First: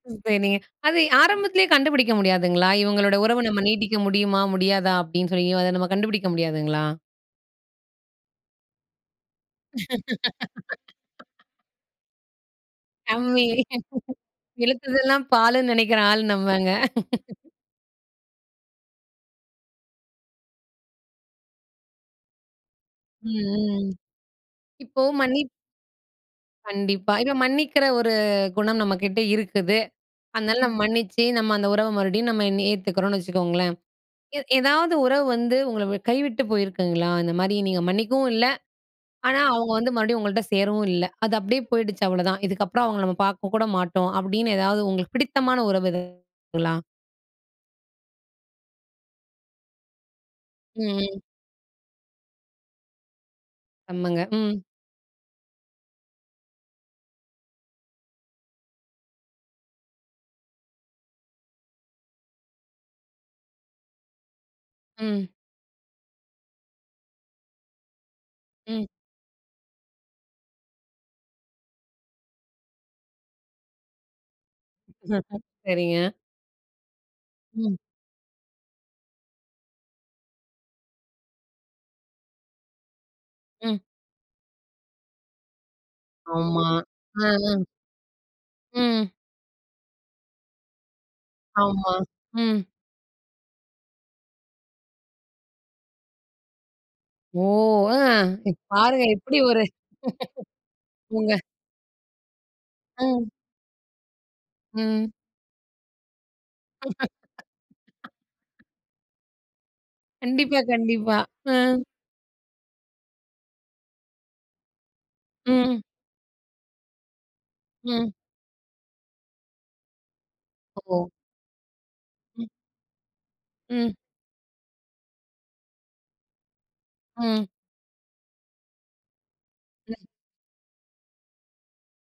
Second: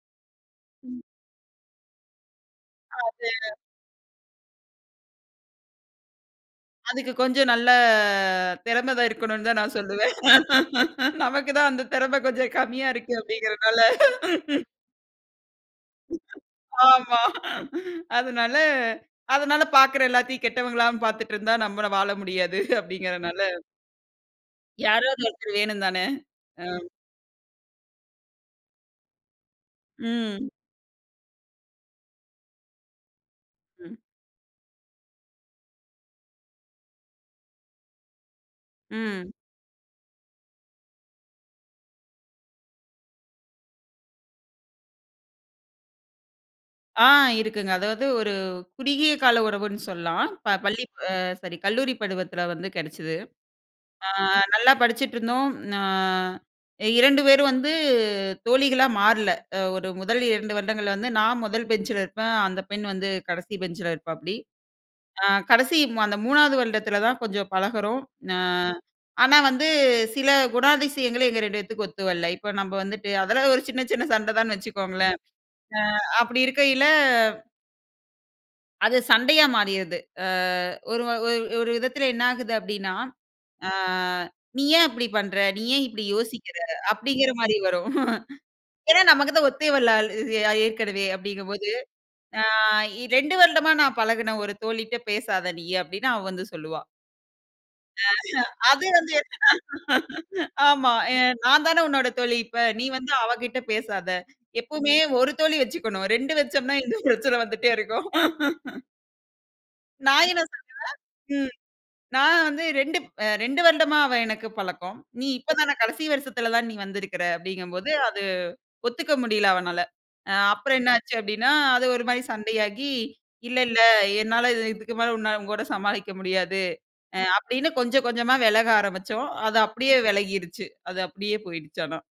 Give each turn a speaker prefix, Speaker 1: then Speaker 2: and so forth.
Speaker 1: [unintelligible] .அது
Speaker 2: ம்.
Speaker 1: ஆரம்பத்திலேயே கண்டுபிடிக்க முடியாதுங்களா? இவுங்களோட உறவு
Speaker 2: அதே.
Speaker 1: நம்ம நீட்டிக்க முடியுமா? முடியாதா? அப்படின்னு சொல்லி அத நம்ம கண்டுபிடிக்க முடியாதுங்களா?
Speaker 2: அதுக்கு கொஞ்சம் நல்ல திறம தான் இருக்கணுனு தான் நான் சொல்லுவேன். நமக்கு தான் அந்த திறமை கொஞ்சம் கம்மியா இருக்கு
Speaker 1: அம்மி.
Speaker 2: அப்படிங்கிறனால
Speaker 1: இழுத்ததெல்லாம் பாலுன்னு நினைக்கிற ஆள் நம்பங்க.
Speaker 2: ஆமா. அதுனால அதுனால பாக்கிற எல்லாத்தையும் கெட்டவங்களா பாத்துட்டு இருந்தா நம்மள வாழ முடியாது, அப்படிங்கிறனால
Speaker 1: ம், ம். இப்போ
Speaker 2: யாராவது
Speaker 1: மன்னி
Speaker 2: ஒருத்தர் வேணுந்தான. அம்.
Speaker 1: கண்டிப்பா. இப்ப மன்னிக்கிற ஒரு குணம் நம்ம கிட்ட இருக்குது.
Speaker 2: ம்.
Speaker 1: அதனால நம்ம மன்னிச்சி, நம்ம அந்த உறவ மறுபடியும் நம்ம இன்னி ஏத்துக்கறோனு வச்சுக்கோங்களேன்.
Speaker 2: ம்.
Speaker 1: எ எதாவது உறவு வந்து உங்களை கைவிட்டு போயிருக்குங்களா? இந்த மாதிரி நீங்க மன்னிக்கவும் இல்ல.
Speaker 2: ம்.
Speaker 1: ஆனா, அவுங்க வந்து மறுபடியும் உங்கள்ட்ட சேரவும் இல்ல. அது அப்படியே போயிடுச்சு அவ்வளதான். இதுக்கப்புறம் அவுங்கள நம்ம பாக்க கூட மாட்டோம் அப்படின்னு எதாவது உங்களுக்கு பிடித்தமான உறவு எதா களா?
Speaker 2: ஆ, இருக்குங்க. அதாவது ஒரு குறுகிய கால உறவுன்னு சொல்லலாம். ப பள்ளி,
Speaker 1: ம்,
Speaker 2: அ
Speaker 1: ம்.
Speaker 2: சாரி, கல்லூரி பருவத்தில வந்து கெடைச்சது. ஆ
Speaker 1: ஆமங்க. ம்.
Speaker 2: நல்லா படிச்சுட்ருந்தோம். ஆ. 2 பேரும் வந்து தோழிகளா மாறல, அ ஒரு 1 2 வருடங்கள்ல வந்து நான் 1 பெஞ்சில இருப்பேன், அந்த பெண் வந்து கடைசி பெஞ்சில இருப்பாப்படி. அ
Speaker 1: ம்.
Speaker 2: கடைசி அந்த 3வது வருடத்தில தான் கொஞ்சம் பழகுறோம். அ,
Speaker 1: ம்.
Speaker 2: ஆனா வந்து சில குணாதிசயங்கள் எங்க 2 பேத்துக்கும் ஒத்து வல்ல. இப்ப நம்ம வந்துட்டு, அதெல்லாம் ஒரு சின்ன சின்ன சண்ட தான்னு வச்சுக்கோங்களேன்.
Speaker 1: ஹ்ஹ, சரிங்க.
Speaker 2: அ. அப்படி இருக்கையில
Speaker 1: ம்.
Speaker 2: அது சண்டையா மாறிடுது. அ ஒரு வ ஒரு ஒரு விதத்தில என்ன ஆகுது அப்படினா, ஆ,
Speaker 1: ம்.
Speaker 2: நீ ஏன் அப்படி பண்ற? நீ ஏன் இப்படி யோசிக்கிற?
Speaker 1: ஆமா. அ,
Speaker 2: அப்படிங்கிற மாரி
Speaker 1: அ.
Speaker 2: வரும். ஏன்னா
Speaker 1: ம்.
Speaker 2: நமக்கு தான் ஒத்தே வல்ல அல் ஏற்கனவே அப்படிங்கும் போது,
Speaker 1: ஆமா.
Speaker 2: அ
Speaker 1: ம்.
Speaker 2: இ 2 வருடமா நான் பழகுன ஒரு தோழி கிட்ட பேசாத நீயி, அப்படின்னு அவ வந்து சொல்லுவா.
Speaker 1: ஓ! ஆ.
Speaker 2: ஆஹே, அது
Speaker 1: பாருங்க
Speaker 2: வந்து ஏத்த.
Speaker 1: எப்படி ஒரு,
Speaker 2: ஆமா. எ
Speaker 1: உங்க
Speaker 2: நான் தான உன்னோட தோழி இப்ப. நீ வந்து
Speaker 1: ம்.
Speaker 2: அவ கிட்ட பேசாத. எப்போமே
Speaker 1: ம்.
Speaker 2: 1 தோழி வெச்சிகணும். 2 வெச்சொம்னா, இந்த பிரச்சன வந்துட்டே இருக்கும். நா என்னா
Speaker 1: கண்டிப்பா,
Speaker 2: சொல்லுவேன்?
Speaker 1: கண்டிப்பா.
Speaker 2: ம்.
Speaker 1: அ.
Speaker 2: நான் வந்து 2ப்- 2 வருடமா அவ எனக்கு பழக்கம். நீ இப்ப தான
Speaker 1: ம்.
Speaker 2: வருஷத்தில தான் நீ வந்திருக்கிற, அப்படிங்கம்போது
Speaker 1: ம்.
Speaker 2: அது ஒத்துக்க முடியல அவனால. அ அப்புறம் என்ன
Speaker 1: ஓ.
Speaker 2: ஆச்சு அப்படின்னா, அது ஒரு மாரி
Speaker 1: ம்.
Speaker 2: சண்டையாகி, இல்ல இல்ல
Speaker 1: ம்.
Speaker 2: என்னால இது இதுக்கு மேல உன்ன உன்கூட சமாளிக்க முடியாது, அ
Speaker 1: ம்.
Speaker 2: அப்படின்னு கொஞ்சம் கொஞ்சமா விலக ஆரம்பிச்சோம். அது அப்படியே
Speaker 1: ம்.
Speaker 2: விலகிடுச்சு. அது அப்படியே போயிடுச்சு ஆனா